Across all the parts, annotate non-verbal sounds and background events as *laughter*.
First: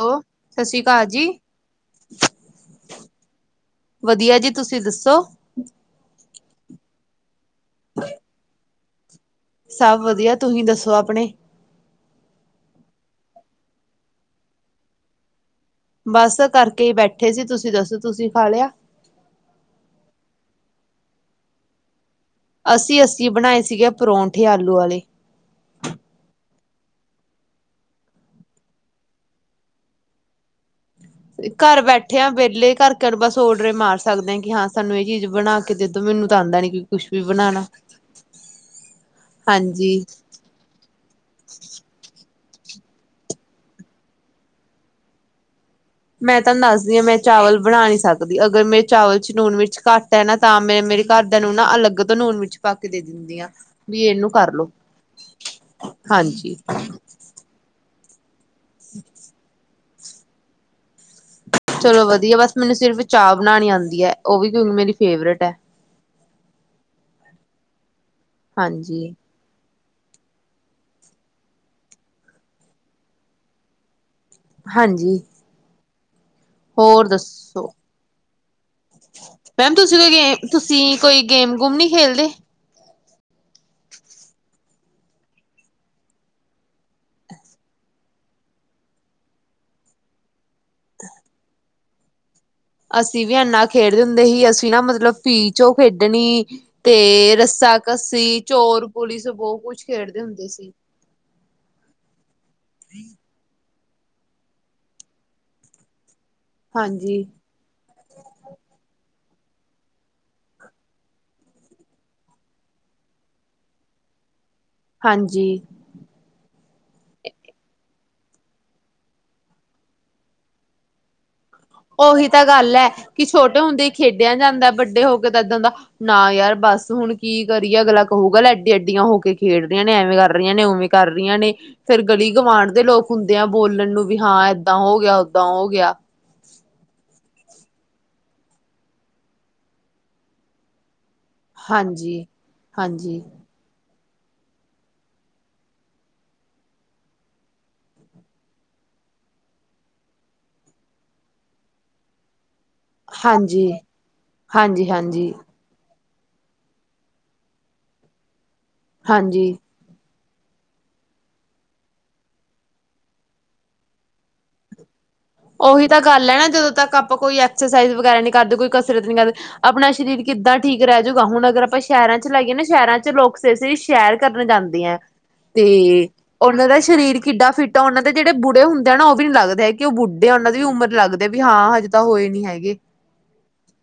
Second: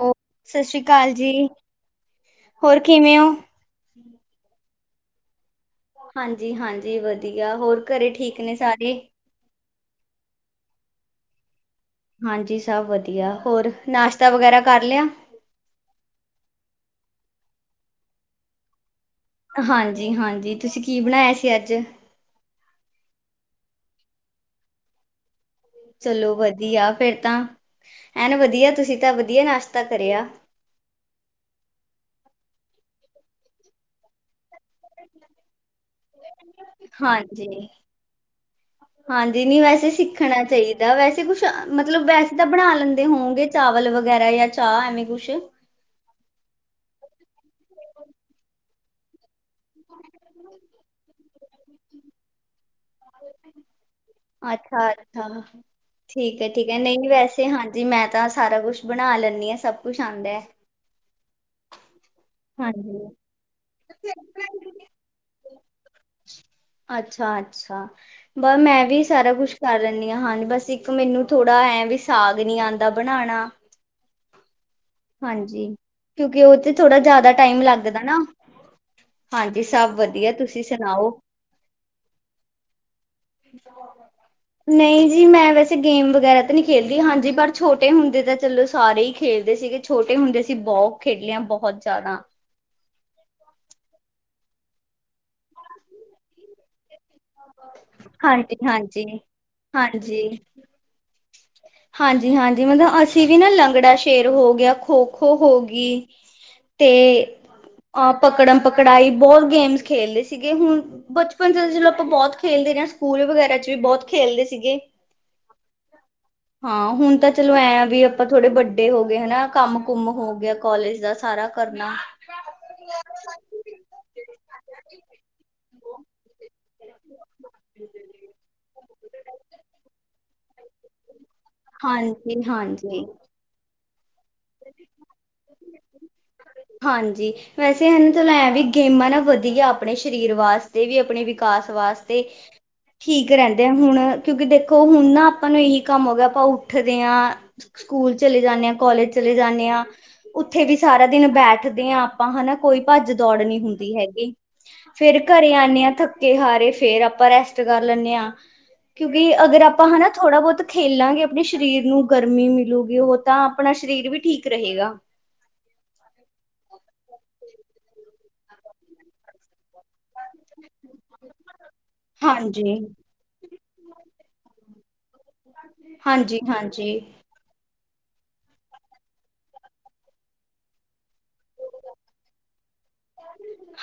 Hello ਸਤਿ ਸਸ ਸ੍ਰੀ ਅਕਾਲ ਕਾਲ ਜੀ ਹੋਰ ਕਿਵੇਂ ਹੋ? ਤੁਸੀ ਦੱਸੋ। ਹਾਂਜੀ ਹਾਂਜੀ ਵਧੀ *unintelligible* ਹੋਰ ਘਰੇ ਠੀਕ ਨੇ ਸਾਰੇ। ਸਵ ਵਧੀਆ ਤੁਸੀ ਦੱਸੋ ਅਪਣੀ। ਹਾਂਜੀ ਸਭ ਵਧੀਆ ਹੋਰ ਨਾਸ਼ਤਾ ਵਗੈਰਾ ਕਰ ਲਿਆ? ਬਸ ਕਰਕੇ ਹੀ ਬੈਠੇ ਸੀ ਤੁਸੀ ਦੱਸੋ ਤੁਸੀ ਖਾ ਲਿਆ? ਹਾਂਜੀ ਹਾਂਜੀ ਤੁਸੀ ਕੀ ਬਣਾਇਆ ਸੀ ਅੱਜ? ਅੱਸੀ ਅੱਸੀ ਬਣਾਏ ਸੀਗੇ ਪਰੌਂਠੇ ਆਲੂ ਵਾਲੇ। ਚਲੋ ਵਧੀਆ ਫੇਰ ਤਾਂ ਐਨ ਵਧੀਆ ਤੁਸੀ ਤਾਂ ਵਧੀਆ ਨਾਸ਼ਤਾ ਕਰਿਆ। ਘਰ ਬੈਠੇ ਆ ਵੇਹਲੇ ਘਰ ਕਰ ਬਸ ਓਡਰੇ ਮਾਰ ਸਕਦੇ ਹਾਂ ਕਿ ਹਾਂ ਸਾਨੂੰ ਇਹ ਚੀਜ਼ ਬਣਾ ਕੇ ਦੇ ਦੋ ਮੈਨੂੰ ਤਾਂ ਆਉਂਦਾ ਨੀ ਕਿ ਕੁਛ ਵੀ ਹਾਂਜੀ ਬਣਾਉਣਾ ਹਾਂਜੀ ਨੀ ਵੈਸੇ ਸਿੱਖਣਾ ਚਾਹੀਦਾ ਵੈਸੇ ਕੁਛ ਮਤਲਬ ਵੈਸ ਤਾਂ ਬਣਾ ਲੈਂਦੇ ਹੋਊਂਗੇ ਚਾਵਲ ਵਗੈਰਾ ਯਾਂ ਚਾ ਐਵੇਂ ਕੁਛ? ਮੈਂ ਤਾਨੂੰ ਦੱਸਦੀ ਹਾਂ ਮੈਂ ਚਾਵਲ ਬਣਾ ਨੀ ਸਕਦੀ ਅਗਰ ਮੈਂ ਚਾਵਲ ਨੂਨ ਮਿਰਚ ਘੱਟ ਐ ਨਾ ਤਾਂ ਮੈਂ ਮੇਰੇ ਘਰ ਦੇ ਨਾ ਅਲੱਗ ਤੋਂ ਨੂਨ ਮਿਰਚ ਪਾ ਕੇ ਦੇ ਦਿੰਦੀ ਹਾਂ ਵੀ ਏਨੂੰ ਕਰ ਲੋ, ਅੱਛਾ-ਅੱਛਾ। ਹਾਂਜੀ। ਦਸ ਸਾਰਾ ਕੁਛ ਬਣਾ ਲੈਂਨੀ ਹਾਂ ਸਭ ਕੁਛ ਆਂਦਾ ਐ। ਚਲੋ ਵਧ ਬਸ ਮੈਨੂੰ ਸਿਰਫ਼ ਚਾ ਬਣਾਣੀ ਆਂਦੀ ਐ ਓਹ ਵੀ ਕਿਉਂ ਮੇਰੀ ਫੇਵਰੇਟ ਹੈ। ਅੱਛਾ ਅੱਛਾ। ਬ ਮੈਂ ਵੀ ਸਾਰਾ ਕੁਛ ਕਰ ਲੈਨੀ ਹਾਂ ਹਾਂਜੀ ਬਸ ਇੱਕ ਮੈਨੂੰ ਥੋੜਾ ਐ ਵੀ ਸਾਗ ਨੀ ਆਂਦਾ ਬਣਾਣਾ। ਹਾਂਜੀ। ਕਿਉਂਕਿ ਉਹ ਤੇ ਥੋੜਾ ਹੋਰ ਜਿਆਦਾ ਟਾਈਮ ਦੱਸੋ, ਲੱਗਦਾ ਨਾ ਹਾਂਜੀ ਮੈਮ ਸਭ ਤੁਸੀ ਕੋਈ ਵਧੀਆ ਗੇ ਤੁਸੀਂ ਤੁਸੀ ਸੁਣਾਓ ਕੋਈ ਗੇਮ ਗੂਮ ਨਈ ਖੇਲਦੇ? ਨਹੀਂ ਜੀ ਮੈਂ ਵੈਸੇ ਗੇਮ ਵਗੈਰਾ ਤਾਂ ਨਹੀਂ ਖੇਲਦੀ ਹਾਂਜੀ ਪਰ ਛੋਟੇ ਹੁੰਦੇ ਤਾਂ ਚਲੋ ਸਾਰੇ ਹੀ ਖੇਲਦੇ ਸੀਗੇ ਛੋਟੇ ਹੁੰਦੇ ਸੀ ਅਸੀਂ ਬਹੁਤ ਖੇਡੀ ਆ ਬਹੁਤ *unintelligible* ਅਸੀ ਵੀ ਇੰਨਾ ਖੇਡਦੇ ਹੁੰਦੇ ਹੀ ਅਸੀ ਨਾ ਮਤਲਬ ਭੀ ਚੋਂ ਖੇਡਣੀ ਤੇ ਰੱਸਾ ਕੱਸੀ, ਚੋਰ ਹਾਂਜੀ-ਹਾਂਜੀ, ਪੁਲਿਸ ਬਹੁਤ ਕੁਛ ਖੇਡਦੇ ਹਾਂਜੀ, ਹੁੰਦੇ ਸੀ। ਹਾਂਜੀ-ਹਾਂਜੀ ਮਤਲਬ ਅਸੀ ਵੀ ਨਾ ਲੰਗੜਾ ਖੇਰ ਹੋ ਗਿਆ, ਖੋ-ਖੋ ਹੋ ਗੀ ਤੇ ਹਾਂਜੀ, ਅ ਪਕੜਨ-ਪਕੜਾਈ ਬੋਤ ਗੇਮਸ ਖੇਲਦੇ ਸੀਗੇ ਹੁਣ ਬਚਪਨ ਚ ਜਲੋ ਆਪਾਂ ਬੋਤ ਖੇਲਦੇ ਰੇ ਆਂ ਸਕੂਲ ਵਗੈਰਾ ਚ ਵੀ ਬੋਤ ਖੇਦਦੇ ਸੀਗੇ ਹਾਂਜੀ। ਹਾਂ ਹੁਣ ਤਾਂ ਚਲੋ ਐਂ ਵੀ ਆਪਾਂ ਥੋੜੇ ਵੱਡੇ ਹੋ ਗਏ ਹੈਨਾ ਕੰਮ ਕੁਮ ਹੋ ਗਿਆ ਕੋਾਲਜ ਦਾ ਸਾਰਾ ਕਰਨਾ ਉਹੀ ਤਾਂ ਗੱਲ ਹੈ ਕਿ ਛੋਟੇ ਹੁੰਦੇ ਹੀ ਖੇਡਿਆ ਜਾਂਦਾ ਵੱਡੇ ਹੋ ਕੇ ਤਾਂ ਇੱਦਾਂ ਦਾ ਨਾ ਯਾਰ ਬਸ *inaudible* ਕੀ ਕਰੀਏ ਅਗਲਾ ਕਹੂਗਾ ਲੈ ਐਡੀ ਐੱਡੀਆਂ ਹੋ ਕੇ ਖੇਡ ਰੀਆਂ ਨੇ ਐਵੇਂ ਕਰ ਆਂ ਨੇ ਉਵੇ ਘਰ ਨੇ ਫੇਿਰ ਗਲੀ ਹਾਂਜੀ ਗਵਾਂਢ ਦੇ ਹਾਂਜੀ ਲੋਕ ਹੁੰਦੇ ਆ ਬੋਲਣ ਨੂੰ ਵੀ ਹਾਂ ਏਦਾਂ ਹੋ ਗਿਆ ਓਦਾਂ ਹੋ ਗਿਆ ਹਾਂਜੀ ਵੈਸੇ ਹਨ ਚਲ ਐਂ ਵੀ ਗੇਮਾਂ ਨਾ ਵਧੀਆ ਆਪਣੇ ਸਰੀਰ ਵਾਸਤੇ ਵੀ ਆਪਣੇ ਵਿਕਾਸ ਵਾਸਤੇ ਹਾਂਜੀ ਹਾਂਜੀ ਠੀਕ ਰਹਿੰਦੇ ਆ ਹੁਣ ਕਿਉਂਕਿ ਦੇਖੋ ਹੁਣ ਨਾ ਆਪਾਂ ਨੂੰ ਇਹੀ ਕੰਮ ਹੋ ਗਿਆ ਆਪਾਂ ਉੱਠਦੇ ਹਾਂ ਸਕੂਲ ਚਲੇ ਜਾਂਦੇ ਹਾਂ ਕੋਾਲਜ ਚਲੇ ਜਾਂਦੇ ਹਾਂ ਉੱਥੇ ਵੀ ਸਾਰਾ ਦਿਨ ਬੈਠਦੇ ਹਾਂ ਆਪਾਂ ਹਨਾ ਕੋਈ ਭੱਜ ਦੌੜ ਨੀ ਹਾਂਜੀ ਹਾਂਜੀ ਹੁੰਦੀ ਹੈਗੀ ਫੇਰ ਹਾਂਜੀ ਘਰੇ ਆਣੇ ਆ ਥੱਕ ਕੇ ਹਾਰੇ ਫੇਰ ਆਪਾਂ ਰੈਸਟ ਕਰ ਲੈਣੇ ਆ ਕਿਉਂਕਿ ਹਾਂਜੀ ਅਗਰ ਆਪਾਂ ਹਨਾ ਥੋੜ੍ਹਾ ਬਹੁਤ ਖੇਲਾਂਗੇ ਆਪਣੇ ਸਰੀਰ ਨੂੰ ਗਰਮੀ ਮਿਲੂਗੀ ਉਹ ਤਾਂ ਆਪਣਾ ਸਰੀਰ ਵੀ ਠੀਕ ਰਹੇਗਾ ਉਹੀ ਤਾਂ ਗੱਲ ਹੈ ਨਾ ਜਦੋਂ ਤੱਕ ਆਪਾਂ ਕੋਈ ਐਕਸਰਸਾਈਜ਼ ਵਗੈਰਾ ਨਹੀਂ ਕਰਦੇ ਕੋਈ ਕਸਰਤ ਨੀ ਕਰਦੇ ਆਪਣਾ ਸਰੀਰ ਕਿੱਦਾਂ ਠੀਕ ਰਹਿ ਜੂਗਾ ਹੁਣ ਅਗਰ ਆਪਾਂ ਸ਼ਹਿਰਾਂ ਚ ਲਾਈਏ ਨਾ ਹਾਂਜੀ ਸ਼ਹਿਰਾਂ ਚ ਲੋਕ ਸਵੇਰੇ ਸਵੇਰੇ ਸ਼ਹਿਰ ਕਰਨ ਜਾਂਦੇ ਆ ਤੇ ਹਾਂਜੀ ਉਹਨਾਂ ਦਾ ਹਾਂਜੀ ਸਰੀਰ ਕਿੱਡਾ ਫਿੱਟ ਤਾਂ ਉਹਨਾਂ ਦੇ ਜਿਹੜੇ ਬੁੜੇ ਹੁੰਦੇ ਆ ਨਾ ਉਹ ਵੀ ਨੀ ਲੱਗਦੇ ਹੈਗੇ ਕੀ ਉਹ ਵੀ ਬੁ ਢਾ ਉਹਨਾਂ ਦੀ ਵੀ ਉਮਰ ਲੱਗਦੀ ਵੀ ਹਾਂ ਹਜੇ ਤਾਂ ਹੋਈ ਨੀ ਹੈਗੀ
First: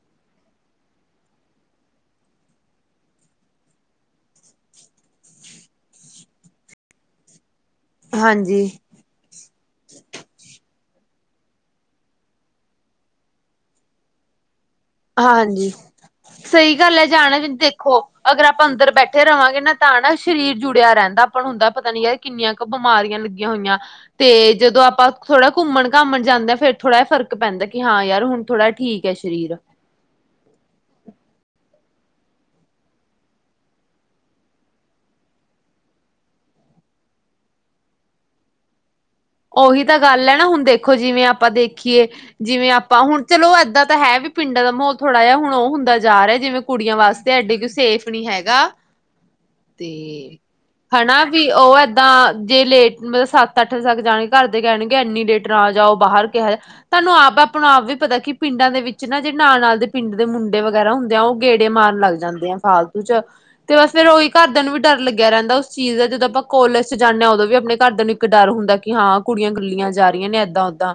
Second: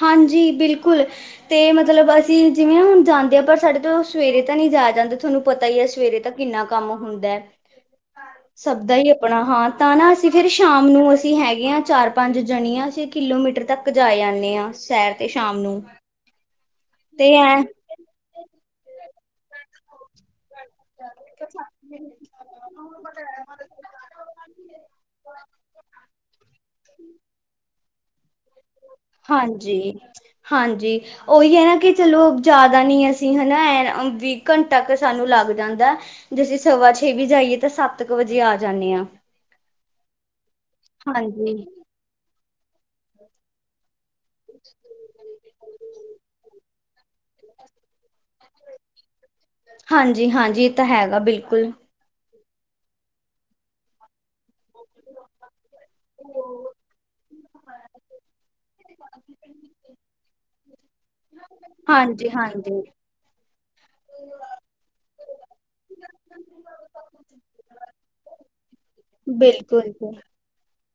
ਹਾਂਜੀ ਬਿਲਕੁਲ ਤੇ ਮਤਲਬ ਅਸੀਂ ਜਿਵੇਂ ਹੁਣ ਜਾਂਦੇ ਹਾਂ ਪਰ ਸਾਡੇ ਤੋਂ ਸਵੇਰੇ ਤਾਂ ਨਹੀਂ ਜਾਇਆ ਜਾਂਦਾ ਤੁਹਾਨੂੰ ਪਤਾ ਹੀ ਹੈ ਸਵੇਰੇ ਤਾਂ ਕਿੰਨਾ ਕੰਮ ਹੁੰਦਾ ਹੈ ਹਾਂਜੀ ਸਭ ਦਾ ਹੀ ਆਪਣਾ ਹਾਂ ਤਾਂ ਨਾ, ਅਸੀਂ ਫਿਰ ਸ਼ਾਮ ਨੂੰ ਅਸੀਂ ਹੈਗੇ ਹਾਂ ਚਾਰ- ਪੰਜ ਜਣਿਆਂ ਅਸੀਂ ਕਿਲੋਮੀਟਰ ਤੱਕ ਜਾਏ ਆਨੇ ਆ। ਹਾਂਜੀ, ਸਹੀ ਗੱਲ ਹੈ ਤੇ ਜਾਣ ਦੀ ਐ ਦੇਖੋ ਅਗਰ ਆਪ ਪਾਂ ਅੰਦਰ ਬੈਠੇ ਰਵਾਂਗੇ ਨਾ ਤਾਂ ਨਾ ਸ ਸ਼ਰੀਰ ਜੁੜਿਆ ਰਹਿੰਦਾ ਆਪਾਂ ਨੂੰ ਹੁੰਦਾ ਪਤਾ ਨੀ ਯਾਰ ਕਿੰਨੀਆਂ ਕੁ ਬਿਮਾਰੀਆਂ ਲੱਗੀਆਂ ਹੋਈਆਂ, ਤੇ ਜਦੋਂ ਆਪਾਂ ਥੋੜਾ ਘੁੰਮਣ-ਘਾਮਣ ਜਾਂਦੇ ਹਾਂ ਫੇਰ ਥੋੜ੍ਹਾ ਫ਼ਰਕ ਪੈਂਦਾ ਕ ਹਾਂ ਯਾਰ ਹੁਣ ਥੋੜ੍ਹਾ ਠੀਕ ਹੈ ਸ਼ਰੀਰ। ਹਾਂਜੀ ਹਾਂਜੀ ਉਹੀ ਹੈ ਨਾ ਕਿ ਚਲੋ ਜ਼ਿਆਦਾ ਨੀ ਅਸੀਂ ਹੈਨਾ ਐ ਵੀਹ ਘੰਟਾ ਕੁ ਸਾਨੂੰ ਲੱਗ ਜਾਂਦੇ, ਜੇ ਅਸੀਂ ਸਵਾ ਛੇ ਵੀ ਜਾਈਏ ਤਾਂ ਸੱਤ ਕੁ ਵਜੇ ਆ ਜਾਂਨੇ ਆ। ਉਹੀ ਤਾਂ ਗੱਲ ਹੈਨਾ ਹੁਣ ਦੇਖੋ ਜਿਵੇਂ ਆਪਾਂ ਹਾਂਜੀ ਦੇਖੀਏ ਜਿਵੇਂ ਆਪਾਂ ਹੁਣ, ਚਲੋ ਏਦਾਂ ਤਾਂ ਹੈ ਵੀ ਪਿੰਡਾਂ ਦਾ ਮਾਹੌਲ਼ ਥੋੜ੍ਹਾ ਜੇਹਾ ਹੁਣ ਉਹ ਹੁੰਦਾ ਜਾ ਰਿਹਾ ਜਿਵੇਂ ਕੁੜੀਆਂ ਵਾਸਤੇ ਐਡੇ ਕ ਸੇਫ ਨਹੀਂ ਹੈਗਾ। ਹਾਂਜੀ ਤੇ, ਹਾਂਜੀ ਇਹ ਤਾਂ ਹੈਗਾ ਹਨਾ ਵੀ ਬਿਲਕੁਲ ਉਹ ਏਦਾਂ ਜੇ ਲੇਟ, ਮਤਲਬ ਸਤ-ਅੱਠ ਸਦ ਜਾਣਗੇ, ਘਰ ਦੇ ਕਹਿਣਗੇ ਇੰਨੀ ਲੇਟ ਨਾ ਆ ਜਾਓ ਬਾਹਰ ਕਿਹਾ। ਤੁਹਾਨੂੰ ਆਪ ਹੁਣ ਆਪ ਵੀ ਪਤਾ ਕਿ, ਪਿੰਡਾਂ ਦੇ- ਵਿੱਚ ਨਾ ਜਿਹੜੇ ਨਾਲ-ਨਾਲ ਦੇ ਪਿੰਡ ਦੇ ਮੁੰਡੇ ਵਗੈਰਾ ਹੁੰਦੇ ਆ, ਉਹ ਗੇੜੇ ਮਾਰਨ ਲੱਗ ਜਾਂਦੇ ਆ ਹਾਂਜੀ-ਹਾਂਜੀ, ਫਾਲਤੂ ਚ ਤੇ ਬਸ ਫਿਰ ਉਹੀ ਘਰਦਿਆਂ ਨੂੰ ਵੀ ਡਰ ਲੱਗੀ ਲਗਿਆ ਰਹਿੰਦਾ ਉਸ ਚੀਜ਼ ਦਾ, ਜਦੋਂ ਆਪਾਂ ਕੋਲਜ ਚ ਜਾਂਦੇ ਹਾਂ ਉਦੋਂ ਵੀ ਆਪਣੇ ਘਰ ਨੂੰ ਇੱਕ ਡਰ ਹੁੰਦਾ ਕਿ ਹਾਂ ਕੁੜੀਆਂ ਕਲੀਆਂ ਜਾ ਰਹੀਆਂ ਨੇ ਇੱਦਾਂ ਓਦਾਂ।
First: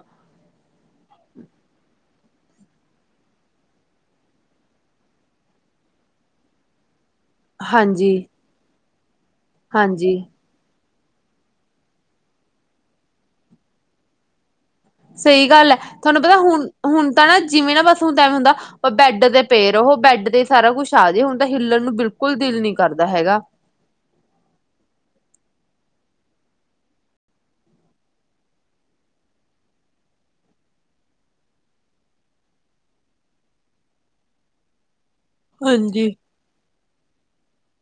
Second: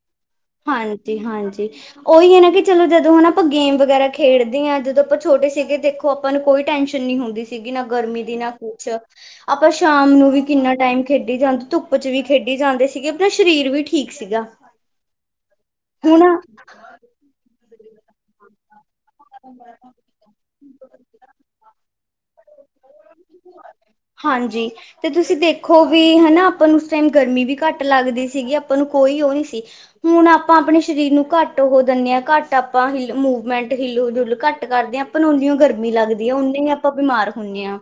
ਹਾਂਜੀ- ਹਾਂਜੀ। ਉਹੀ ਹੈ ਨਾ ਕਿ ਚਲੋ ਜਦੋਂ ਹੈਨਾ ਆਪਾਂ ਗੇਮ ਵਗੈਰਾ ਖੇਡਦੇ ਹਾਂ, ਜਦੋਂ ਆਪਾਂ ਛੋਟੇ ਸੀਗੇ ਦੇਖੋ ਆਪਾਂ ਨੂੰ ਕੋਈ ਟੈਂਸ਼ਨ ਕਿੰਨੀ ਹੁੰਦੀ ਸੀਗੀ ਨਾ ਹਾਂਜੀ ਗਰਮੀ ਦੀ, ਨਾ ਕੁਛ ਆਪਾਂ ਸ਼ਾਮ ਹਾਂਜੀ ਨੂੰ ਵੀ ਕਿੰਨਾ ਟਾਈਮ ਖੇਡੀ ਜਾਂਦੇ, ਧੁੱਪ ਚ ਵੀ ਖੇਡੀ ਜਾਂਦੇ ਸੀਗੇ। ਆਪਣਾ ਸਰੀਰ ਵੀ ਠੀਕ ਸੀਗਾ। ਸਹੀ। ਗੱਲ ਹੈ। ਤੁਹਾਨੂੰ ਪਤਾ ਹੁਣ, ਹੁਣ ਤਾਂ ਨਾ ਜਿਵੇਂ ਨਾ ਬਸ ਹੁਣ ਤੇ ਏਵੇਂ ਹੁੰਦਾ, ਬੈੱਡ ਤੇ ਪਏ ਰਹੋ, ਬੈਡ ਤੇ ਸਾਰਾ ਕੁਛ ਆ ਜੇ, ਹੁਣ ਤਾਂ ਹਿੱਲਣ ਨੂੰ ਬਿਲਕੁਲ ਦਿਲ ਨੀ ਕਰਦਾ ਹੈਗਾ। ਪੀ ਹੈਨਾ ਆਪਾਂ ਨੂੰ ਉਸ ਟਾਈਮ ਗਰਮੀ ਵੀ ਘੱਟ ਲੱਗਦੀ ਸੀਗੀ, ਆਪਾਂ ਨੂੰ ਕੋਈ ਉਹ ਨੀ ਸੀ। ਹੁਣ ਆਪਾਂ ਆਪਣੇ ਸਰੀਰ ਨੂੰ ਘੱਟ ਉਹ ਦਿੰਦੇ ਹਾਂ ਘੱਟ ਆਪਾਂ ਹਿੱਲ ਮੂਵਮੈਂਟ, ਹਿੱਲੂ ਡੁੱਲ ਘੱਟ ਕਰਦੇ ਆ ਅਪ ਣ ਉਨੀਓ ਗਰਮੀ ਹਾਂਜੀ। ਲੱਗਦੀ ਹੈ, ਉਨੇ ਹੀ ਆਪਾਂ ਬਿਮਾਰ ਹੁੰਦੇ ਹਾਂ।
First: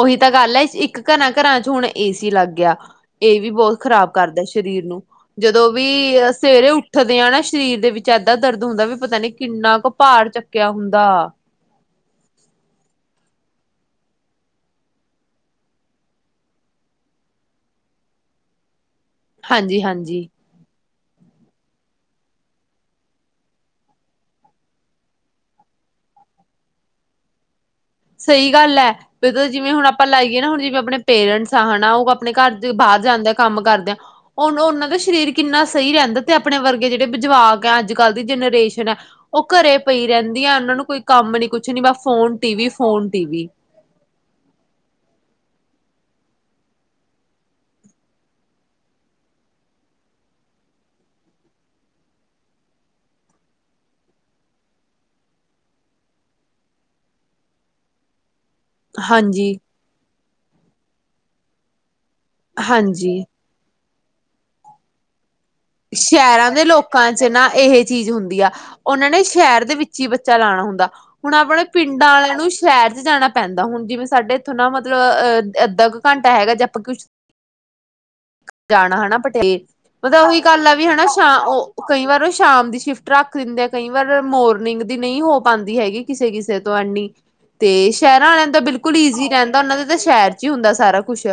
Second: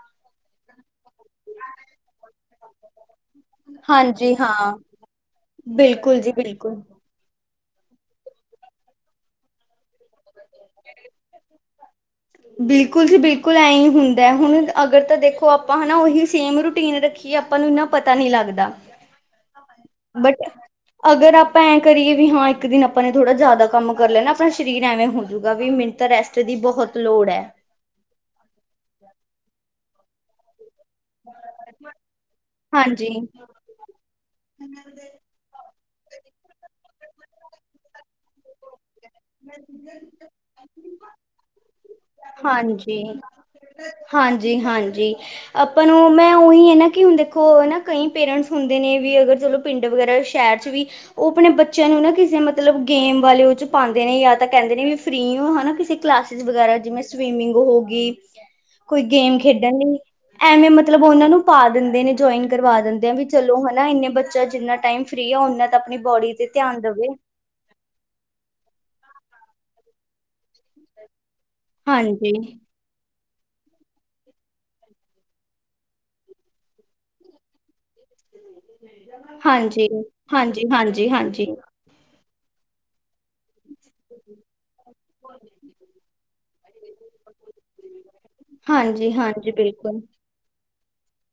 ਉਹੀ ਤਾਂ ਗੱਲ ਹੈ ਇੱਕ ਘਰਾਂ ਘਰਾਂ ਚ ਹੁਣ ਏਸੀ ਲੱਗ ਗਿਆ। ਇਹ ਵੀ ਬਹੁਤ ਖ਼ਰਾਬ ਹਾਂਜੀ ਕਰਦਾ ਹਾਂ ਸਰੀਰ ਨੂੰ ਜਦੋਂ ਵੀ ਬਿਲਕੁਲ ਜੀ ਸਵੇਰੇ ਬਿਲਕੁਲ ਉੱਠਦੇ ਆ ਨਾ। ਸਰੀਰ ਦੇ ਵਿੱਚ ਏਦਾਂ ਦਰਦ ਹੁੰਦਾ ਵੀ ਪਤਾ ਨੀ ਕਿੰਨਾ ਕੁ ਭਾਰ ਚੱ ਕਿਆ ਹੁੰਦਾ? ਬਿਲਕੁਲ ਜੀ ਬਿਲਕੁਲ ਐਹੀ ਹੁੰਦਾ ਹੁਣ ਅਗਰ ਤਾਂ ਦੇਖੋ ਆਪਾਂ ਹਨਾ ਉਹੀ ਸੇਮ ਰੂਟੀਨ ਰੱਖੀਏ ਆਪਾਂ ਨੂੰ ਇਨਾ ਪਤਾ ਨਹੀ ਲੱਗਦਾ। ਹਾਂਜੀ ਹਾਂਜੀ। ਬਟ ਅਗਰ ਆਪਾਂ ਐਂ ਕਰੀਏ ਵੀ ਹਾਂ ਇੱਕ ਦਿਨ ਆਪਾਂ ਨੇ ਥੋੜ੍ਹਾ ਜ਼ਿਆਦਾ ਕੰਮ ਕਰ ਲੈਣਾ ਆਪਣਾ ਸਰੀਰ ਐਵੇਂ ਹੋਜੂਗਾ ਵੀ ਮੈਨੂੰ ਤਾਂ ਰੈਸਟ ਦੀ ਬਹੁਤ ਲੋੜ ਹੈ। ਸਹੀ ਗੱਲ ਹੈ ਵੀ *unintelligible* ਜਿਵੇਂ ਹੁਣ ਆਪਾਂ ਲਾਈਏ ਨਾ ਹੁਣ ਜਿਵੇਂ ਆਪਣੇ ਪੇਰੈਂਟਸ ਆ ਹਨਾ ਉਹ ਆਪਣੇ ਘਰ ਦੇ ਬਾਹਰ ਹਾਂਜੀ ਜਾਂਦੇ ਆ ਕੰਮ ਕਰਦੇ ਆਂ ਉਹ ਉਹਨਾਂ ਦਾ ਸਰੀਰ ਕਿੰਨਾ ਸਹੀ ਰਹਿੰਦਾ ਤੇ ਆਪਣੇ ਵਰਗੇ ਜਿਹੜੇ ਵੀ ਜਵਾਕ ਹੈ ਅੱਜ ਕੱਲ੍ਹ ਦੀ ਜਨਰੇਸ਼ਨ ਹੈ। ਉਹ ਘਰੇ ਪਈ ਰਹਿੰਦੀਆਂ ਉਹਨਾਂ ਨੂੰ ਕੋਈ ਕੰਮ ਨੀ ਕੁਛ ਨੀ ਬ ਫੋਨ ਟੀਵੀ ਹਾਂਜੀ ਹਾਂਜੀ ਹਾਂਜੀ। ਆਪਾਂ ਨੂੰ ਮੈਂ ਉਹੀ ਹੈ ਨਾ ਕਿ ਹੁਣ ਦੇਖੋ ਨਾ ਕਈ ਪੇਰੈਂਟਸ ਹੁੰਦੇ ਨੇ ਵੀ ਅਗਰ ਚਲੋ ਪਿੰਡ ਵਗੈਰਾ ਸ਼ਹਿਰ ਚ ਵੀ ਉਹ ਆਪਣੇ ਬੱਚਿਆਂ ਨੂੰ ਨਾ ਕਿਸੇ ਮਤਲਬ ਗੇਮ ਵਾਲੇ ਉਹ ਚ ਪਾ ਦੇ ਨੇ ਜਾ ਤਾਂ ਕਹਿੰਦੇ ਨੇ ਵੀ ਫਰੀ ਹਿਨਾਂ ਕਿਸੇ ਕਲਾਸਸ ਵਗੈਰਾ ਜਿਵੇਂ ਸਵੀਮਿੰਗ ਹੋ ਗਈ। ਕੋਈ ਗੇਮ ਹਾਂਜੀ ਖੇਡਣ ਲਈ। ਐਵੇਂ ਮਤਲਬ ਉਹਨਾਂ ਨੂੰ ਪਾ ਦਿੰਦੇ ਨੇ ਜੁਆਇਨ ਕਰਵਾ ਦਿੰਦੇ ਆ ਹਾਂਜੀ ਵੀ ਚਲੋ ਹਨਾ ਇੰਨੇ ਬੱਚਾ ਜਿੰਨਾ ਟਾਈਮ ਫਰੀ ਆ ਓ ਸ਼ਹਿਰਾਂ ਦੇ ਲੋਕਾਂ ਚ ਨਾ ਇਹ ਚੀਜ਼ ਹੁੰਦੀ ਆ। ਉਹਨਾਂ ਨੇ ਸ਼ਹਿਰ ਦੇ ਵਿੱਚ ਹੀ ਬੱਚਾ ਲਾਉਣਾ ਹੁੰਦਾ। ਹੁਣ ਆਪਣੇ ਪਿੰਡਾਂ ਹਾਂਜੀ ਵਾਲਿਆਂ ਨੂੰ ਸ਼ਹਿਰ ਚ ਜਾਣਾ ਪੈਂਦਾ ਹੁਣ ਜਿਵੇਂ ਸਾਡੇ ਇੱਥੋਂ ਨਾ ਮਤਲਬ ਅਹ ਅੱਧਾ ਕੁ ਘੰਟਾ ਹੈਗਾ ਜੇ ਆਪਾਂ ਕੁਛ ਜਾਣਾ ਹੈ ਪਟੇਰ ਹਾਂਜੀ ਪਤਾ ਉਹੀ ਹਾਂਜੀ ਲਾ ਵੀ ਹਨਾ ਹਾਂਜੀ ਹਾਂਜੀ ਸ਼ ਹਾਂਜੀ ਉਹ ਕਈ ਵਾ ਪਰ ਉਹ ਸ਼ਾਮ ਦੀ ਸ਼ਿਫਟ ਰੱਖ ਦਿੰਦੇ ਆ, ਕਈ ਵਾਰ ਮੋਰਨਿੰਗ ਦੀ ਨਹੀਂ ਹੋ ਪਾਂਦੀ ਹੈਗੀ ਕਿਸੇ ਕਿਸੇ ਦੁਆਨੀ ਤੇਸ ਸ਼ਹਿਰਾਂ ਵਾਲਿਆਂ ਦਾ ਬਿਲਕੁਲ ਹਾਂਜੀ ਈਜ਼ੀ ਹਾਂਜੀ ਰਹਿੰਦਾ ਉਹਨਾਂ ਦੇ ਤਾਂ ਬਿਲਕੁਲ ਸ਼ਹਿਰ ਚ ਹੀ ਹੁੰਦਾ ਸੀ। ਸਾਰਾ ਕੁਛ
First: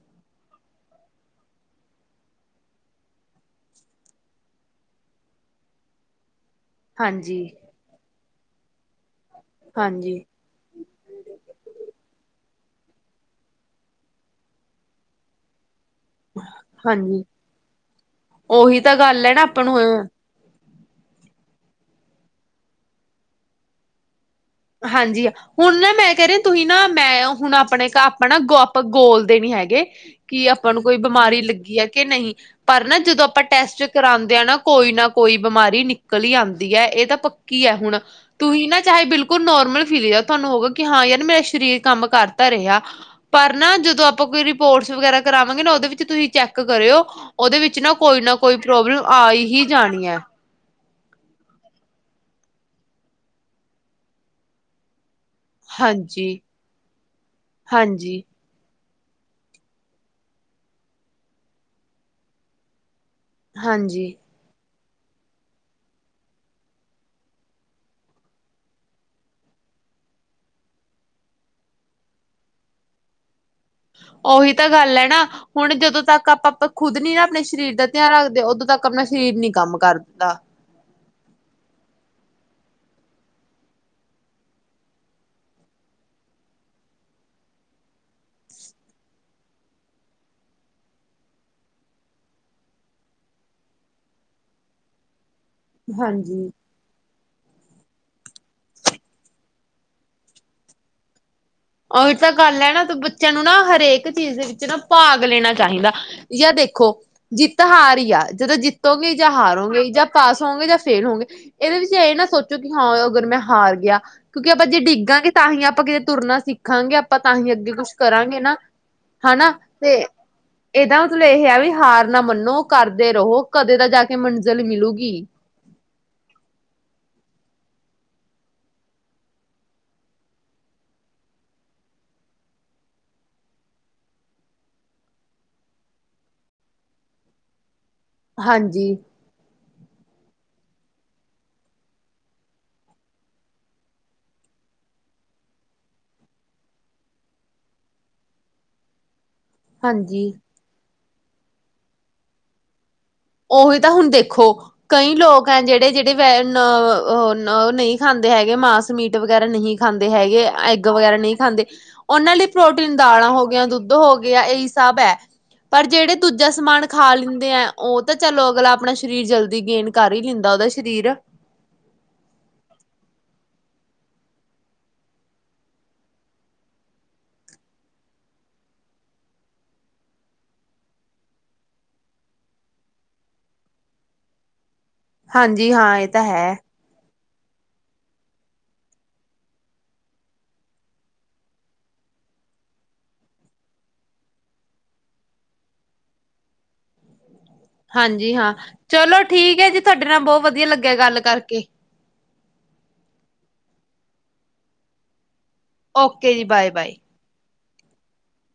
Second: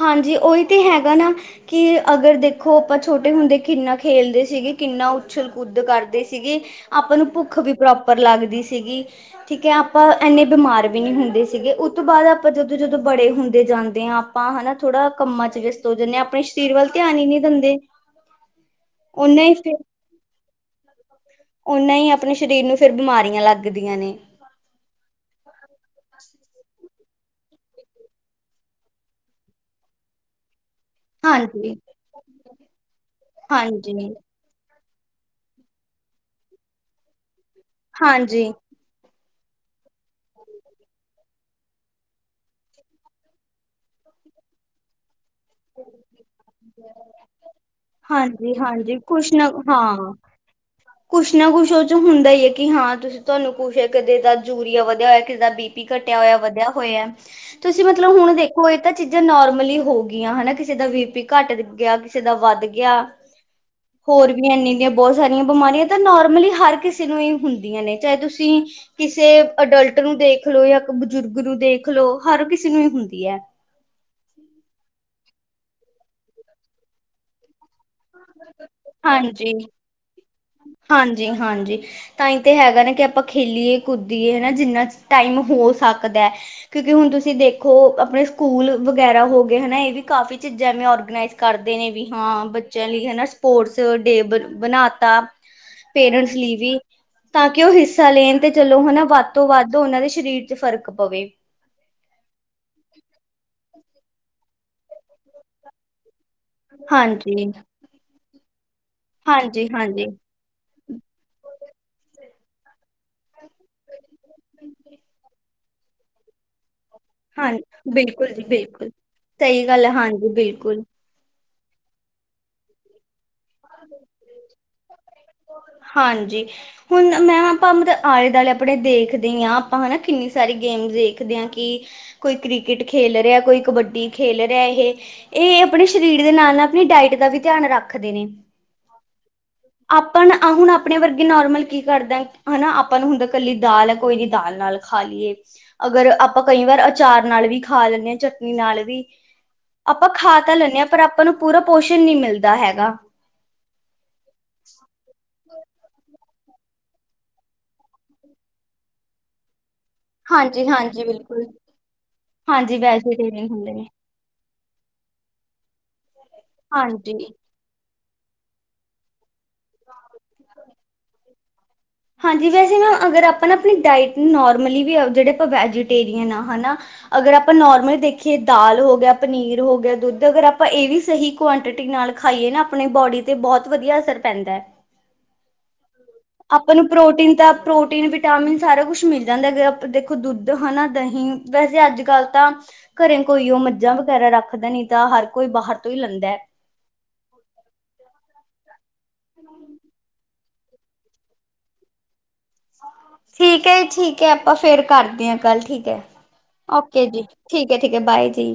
ਹਾਂਜੀ ਉਹੀ ਤੇ ਹੈਗਾ ਨਾ ਕਿ ਅਗਰ ਦੇਖੋ ਆਪਾਂ ਛੋਟੇ ਹੁੰਦੇ ਕਿੰਨਾ ਖੇਲਦੇ ਸੀਗੇ ਕਿੰਨਾ ਉਛਲ ਕੁੱਦ ਕਰਦੇ ਸੀ। ਸੀਗੇ ਆਪਾਂ ਨੂੰ ਹਾਂਜੀ ਭੁੱਖ ਵੀ ਬਰਾਬ ਬਰ ਲੱਗਦੀ ਸੀਗੀ। ਠੀਕ ਹੈ ਆਪਾਂ ਹਾਂਜੀ ਇੰਨੇ ਬਿਮਾਰ ਵੀ ਨਹੀ ਹੁੰਦੇ ਸੀਗੇ ਉਹ ਤੋਂ ਬਾਅਦ ਆਪਾਂ ਜਦੋਂ, ਜਦੋਂ ਬੜੇ ਹੁੰਦੇ ਜਾਂਦੇ ਆਂ ਆਪਾਂ ਆਪਾਂ ਹਨਾ ਥੋੜਾ ਕੰਮਾਂ ਚ ਜਿੰਨੇ ਆਪਣੇ ਸਰੀਰ ਵੱਲ ਧਿਆਨ ਹਾਂਜੀ ਹੀ ਨਹੀਂ ਦਿੰਦੇ, ਉਹੀ ਤਾਂ ਗੱਲ ਹੈ ਨਾ ਓਨਾ ਹੀ ਆਪਾਂ ਫਿਰ ਨੂੰ ਉਹਨਾਂ ਹੀ ਆਪਣੇ ਸਰੀਰ ਨੂੰ ਫਿਰ ਬਿਮਾਰੀਆਂ ਲੱਗਦੀਆਂ ਨੇ। ਹਾਂਜੀ ਆ ਹੁਣ ਨਾ ਮੈਂ ਕਹਿ ਰਹੀ ਤੁਸੀਂ ਨਾ ਮੈਂ ਹੁਣ ਆਪਣੇ ਘਰ ਆਪਾਂ ਨਾ ਆਪ ਗੋਲਦੇ ਨੀ ਹੈਗੇ ਕਿ ਆਪ ਆਪਾਂ ਨੂੰ ਕੋਈ ਬਿਮਾਰੀ ਹਾਂਜੀ ਲੱਗੀ ਹੈ ਕਿ ਨਹੀਂ ਪਰ ਨਾ ਜਦੋਂ ਆਪਾਂ ਟੈਸਟ ਹਾਂਜੀ ਕਰਾਉਂਦੇ ਆ ਨਾ ਕੋਈ ਨਾ ਕੋਈ ਬਿਮਾਰੀ ਨਿਕਲ ਹੀ ਆਂਦੀ ਐ ਇਹ ਤਾਂ ਪ ਕੀ ਹੈ ਹੁਣ ਹਾਂਜੀ ਤੁਸੀਂ ਨਾ ਚਾਹੇ ਬਿਲਕੁ ਕੁਲ ਨੋਰਮਲ ਫਿਰੀ ਜਾਓ ਤੁਹਾਨੂੰ ਹੋਗਾ ਕਿ ਹਾਂ ਯਾਰ ਮੇਰਾ ਸਰੀਰ ਕੰਮ ਕਰਤਾ ਰਿਹਾ, ਪਰ ਨਾ ਜਦੋਂ ਆਪਾਂ ਕੋਈ ਰਿਪੋਰਟਸ ਵਗੈਰਾ ਕਰਾਵਾਂਗੇ ਨਾ ਉਹਦੇ ਵਿੱਚ ਤੁਸੀਂ ਚੈਕ ਕਰਿਓ ਓਦੇ ਵਿਚ ਨਾ ਕੋਈ ਨਾ ਹਾਂਜੀ ਕੋਈ ਹਾਂਜੀ ਪ੍ਰੋਬਲਮ ਕੁਛ ਆਈ ਨਾ ਹੀ ਜਾਣੀ ਹਾਂ ਐ। ਕੁਛ ਨਾ ਕੁਛ ਉਹ ਚ ਹੁੰਦਾ ਹੀ ਹੈ, ਕਿ ਹਾਂ ਤੁਸੀਂ ਤੁਹਾਨੂੰ ਕੁਛ ਹੈ ਕਦੇ ਤਾਂ ਯੂਰੀਆ ਵਧਿਆ ਹੋਇਆ। ਕਿਸ ਦਾ ਬੀ ਪੀ ਘੱਟਿਆ ਹਾਂਜੀ ਹੋਇਆ ਵਧਿਆ ਹੋਇਆ, ਤੁਸੀਂ ਮਤਲਬ ਹਾਂਜੀ ਹੁਣ ਦੇਖੋ ਇਹ ਤਾਂ ਚੀਜ਼ਾਂ ਨੋਰਮਲੀ ਹੋ ਗੀਆਂ ਹਨਾ ਕਿਸੇ ਦਾ ਬੀ ਪੀ ਘੱਟ ਗਿਆ ਕਿਸੇ ਦਾ ਵੱਧ ਗਿਆ। ਹਾਂਜੀ ਹੋਰ ਵੀ ਇਨੇ ਇੰਨੀਆਂ ਬਹੁਤ ਸਾਰੀਆਂ ਬਿਮਾਰੀਆਂ ਤਾਂ ਨੋਰਮਲੀ ਹਰ ਕਿਸੇ ਨੂੰ ਹੀ ਹੁੰਦੀਆਂ ਨੇ ਚਾਹੇ ਤੁਸੀਂ ਕਿਸੇ ਅਡਲਟ ਨੂੰ ਦੇਖਲੋ ਜਾਂ ਬਜ਼ੁਰਗ ਨੂੰ ਦੇਖਲੋ ਹਰ ਕਿਸੇ ਨੂੰ ਹੀ ਹੁੰਦੀ ਹੈ। ਉਹੀ ਤਾਂ ਗੱਲ ਹੈ ਨਾ। ਹੁਣ ਜਦੋਂ ਤੱਕ ਆਪਾਂ ਖੁਦ ਨੀ ਨਾ ਆਪਣੇ ਸਰੀਰ ਦਾ ਧਿਆਨ ਰੱਖਦੇ ਉਦੋਂ ਤੱਕ ਆਪਣਾ ਸਰੀਰ ਨੀ ਕੰਮ ਕਰ ਦਿੰਦਾ। ਹਾਂਜੀ, ਹਾਂਜੀ। ਤਾਂ ਤਾਂ ਹੈਗਾ ਨਾ ਕਿ ਆਪਾਂ ਖੇਲੀਏ ਕੁਦੀਏ ਹਨਾ ਜਿੰਨਾ ਟਾਈਮ ਹੋ ਸਕਦਾ ਕਿਉਂਕਿ ਹੁਣ ਤੁਸੀਂ ਦੇਖੋ ਆਪਣੇ ਸਕੂਲ ਵਗੈਰਾ ਹੋ ਗਏ ਹਨਾ ਇਹ ਵੀ ਕਾਫ਼ੀ ਚੀਜ਼ਾਂਵੇਂ ਔਰਗਨਾਈਜ ਕਰਦੇ ਨੇ ਵੀ ਹਾਂ ਬੱਚਿਆਂ ਲਈ ਹਨਾ ਸਪੋਰਟਸ ਡੇ ਬ ਬਣਾ ਤਾ ਪੇਰੈਂਟਸ ਹਾਂਜੀ ਲਈ ਵੀ ਤਾਂ ਕਿ ਉਹ ਹਿੱਸਾ ਲੈਣ ਤੇ ਚਲੋ ਹਨਾ ਵੱਧ ਤੋਂ ਵੱਧ ਉਹਨਾਂ ਦੇ ਸਰੀਰ ਚ ਫ਼ਰਕ ਪਵੇ ਉਹੀ ਤਾਂ ਗੱਲ ਹੈ। ਨਾ ਤੂੰ ਬੱਚਿਆਂ ਨੂੰ ਨਾ ਹਰੇਕ ਇੱਕ ਚੀਜ਼ ਦੇ ਵਿੱਚ ਨਾ ਭਾਗ ਲੈਣਾ ਚਾਹੀਦਾ ਜਾਂ ਦੇਖੋ ਹਾਂਜੀ, ਜਿੱਤ ਹਾਰ ਹੀ ਆ ਜਦੋਂ ਜਿੱਤ ਗੇ ਜਾਂ ਹਾਂਜੀ, ਹਾਰੋਂਗੇ ਜਾਂ ਹਾਂਜੀ, ਪਾਸ ਹੋੋਂਗੇ ਜਾਂ ਫੇਲ ਹੋਗੇ ਇਹਦੇ ਵਿੱਚ ਇਹ ਨਾ ਸੋਚੋ ਕਿ ਹਾਂ ਅਗਰ ਮੈਂ ਹਾਰ ਗਿਆ ਕਿਉਂਕਿ ਆਪਾਂ ਜੇ ਡਿੱਗਾਂਗੇ ਤਾਂ ਹੀ ਆਪਾਂ ਕਿਤੇ ਤੁਰਨਾ ਸਿੱਖ ਦੇਖਾਂਗੇ ਆਪਾਂ ਤਾਂਹੀ ਹਾਂ ਅੱਗੇ ਕੁਛ ਬਿਲਕੁਲ ਕਰਾਂਗੇ ਜੀ ਨਾ ਬਿਲਕੁਲ। ਹਨਾ ਸਹੀ ਗੱਲ ਹੈ ਤੇ ਹਾਂਜੀ ਬਿਲਕੁਲ। ਇਹਦਾ ਮਤਲਬ ਇਹ ਆ ਵੀ ਹਾਰ ਨਾ ਮੰਨੋ ਕਰਦੇ ਰੋ। ਕਦੇ ਤਾਂ ਜਾ ਕੇ ਮਿਲ ਜ। ਮੇਲਗੀ ਮਿਲਗੀ। ਹਾਂਜੀ ਹੁਣ ਮ ਮੈਂ ਹਾ ਮਤ ਆਏ ਦਆਲੇ ਆਪਣੇ ਦੇਖਦੇ ਆ ਤਾਂ ਹਨਾਂ ਕਿੰਨੀ ਸਾਰੀ ਗੇਮ ਦੇਖਦੇ ਆ ਕਿ ਕੋਈ ਕ੍ਰਿਕਟ ਖੇਲ ਰਿਐ ਕੋਈ ਕਬੱਡੀ ਖੇਲ ਰਿਐ ਇਹ ਇਹ ਅਪਣੇ ਸਰੀਰ ਦੇ ਨਾਲ ਨਾ ਅਪਣੀ ਡਾਇਟ ਦਾ ਵੀ ਧਿਆਨ ਰੱਖ ਹਾਂਜੀ। ਆਪਾਂ ਨ ਆ ਹੁਣ ਆਪਣੇ ਵਰਗੇ ਨੋਰਮਲ ਕੀ ਕਰਦਾਏ ਹਨਾ ਆਪਾਂ ਨੂੰ ਹੁੰਦਾ ਕੱਲੀ ਦਾਲ ਏ ਕੋਈ ਨੀ ਦਾਲ ਨਾਲ ਖਾ ਲਈਏ ਅਗਰ ਆਪਾਂ ਕਈ ਵਰ ਅਚਾਰ ਨਾਲ ਵੀ ਖਾ ਲੈਣੇ ਆ ਚਟਨੀ ਨਾਲ ਵੀ ਅਪਾਂ ਹਾਂਜੀ ਖਾ ਤਾਂ ਲੈਂਨੇ ਆ ਪਰ ਅਪ ਆਪਾਂ ਨੂੰ ਪੂਰਾ ਪੋਸ਼ਣ ਨੀ ਮਿਲਦਾ ਹੈਗਾ। ਉਹੀ ਤਾਂ ਹੁਣ ਦੇਖ ਖੋ ਕਈ ਲੋਕ ਹ ਜੇੜੇ ਜੇੜੇ ਵ ਨ ਓ ਓ ਓ ਉਹ ਉਹ ਨਹੀਂ ਖਾਂਦੇ ਹੈਗੇ ਮਾਸ ਮੀਟ ਵਗੈਰਾ ਨਹੀਂ ਖ ਖਾਂਦੇ ਹੈਗੇ ਏ ਹਾਂਜੀ ਐਗ ਹਾਂਜੀ ਵਗੈਰਾ ਨਹੀਂ ਬਿਲਕੁਲ ਖਾਂਦੇ ਉਹਨਾਂ ਲਈ ਹਾਂਜੀ ਪ੍ਰੋਟੀਨ ਦਾਲਾਂ ਹੋ ਵੈਜੀਟੇਰੀਅਨ ਗਿਆ ਹੁੰਦੇ ਨੇ ਦੁੱਧ ਹੋ ਗਿਆ ਏਈ ਸਭ ਅ ਪਰ ਜਿੜੇ ਦੂਜਾ ਸਮਾਨ ਖਾ ਹਾਂਜੀ। ਲਿੰਦੇਏ- ਔ ਤਾਂ ਚਲੋ ਅਗਲਾ ਅਪਣਾ ਸਰੀਰ ਜਲਦ ਦੀ ਗੇਨ ਕਰ ਈ ਲਿੰਦਾ ਉਹਦਾ ਸ਼ ਤੀਦੀਰ। ਹਾਂਜੀ ਵੈਸੇ ਨਾ ਅਗਰ ਅਪਾ ਨਾ ਅ ਪਣੀ ਡਾਇਟ ਨੂੰ ਨੋਰਮਲੀ ਵੀ ਅ ਜੇੜੇ ਅਪਾ ਵੇਂਜੀਟੇਰੀਅਨ ਆ ਹਨਾਂ ਅਗਰ ਅਪਾ ਨੌਰਮਲ ਦੇਖੀਏ ਦਾਲ ਹੋ ਗਿਆ ਪਨੀਰ ਹੋਗਿਆ ਦੁੱਧ ਅਗਰ ਅਪਾ ਏ ਵੀ ਸਹੀ ਕੂਆਨਟਟੀ ਨਾਲ ਖਾਇਏ ਨਾ ਅਪਣੇ ਬੋਡੀ ਤੇ ਬਹੁਤ ਵਧੀਆ ਅਸਰ ਪੈਂਦਾ। ਹਾਂਜੀ ਹਾਂ ਏ। ਆਪਾਂ ਨੂੰ ਪ੍ਰੋਟੀਨ ਤਾਂ ਪ੍ਰੋਟੀਨ ਵਿਟਾਮਿਨ ਸਾਰਾ ਕੁਛ ਮਿਲ ਜਾਂਦਾ ਦੇ ਦੇਖੋ ਦੁੱਧ ਹਨਾ ਦਹੀਂ ਵੈਸੇ ਅੱਜ ਕੱਲ ਤਾਂ ਘਰੇ ਕੋਈ ਉਹ ਮੱਝਾਂ ਵਗੈਰਾ ਰੱਖਦਾ ਨੀ ਤਾਂ ਹਰ ਕੋਈ ਬਾਹਰ ਤੋਂ ਈ ਲੈਂਦਾ। ਹਾਂਜੀ ਹਾਂ। ਚਲੋ ਠੀਕ ਐ ਜੀ ਤੁਆਡੇ ਨਾਲ ਬੋ ਵਧੀਆ ਲੱਗਿਆ ਗੱਲ ਕਰਕੇ। ਠੀਕ ਐ ਜ ਠੀਕ ਐ ਅਪਾਂ ਫੇਰ ਕਰਦੇ ਆ। ਗੱਲ ਠੀਕ ਐ। ਓਕੇ ਜੀ ਬਾਏ ਬਾਏ ਓਕੇ ਜੀ। ਠੀਕ ਹੈ ਠੀਕ ਹੈ ਬਾਏ ਜੀ।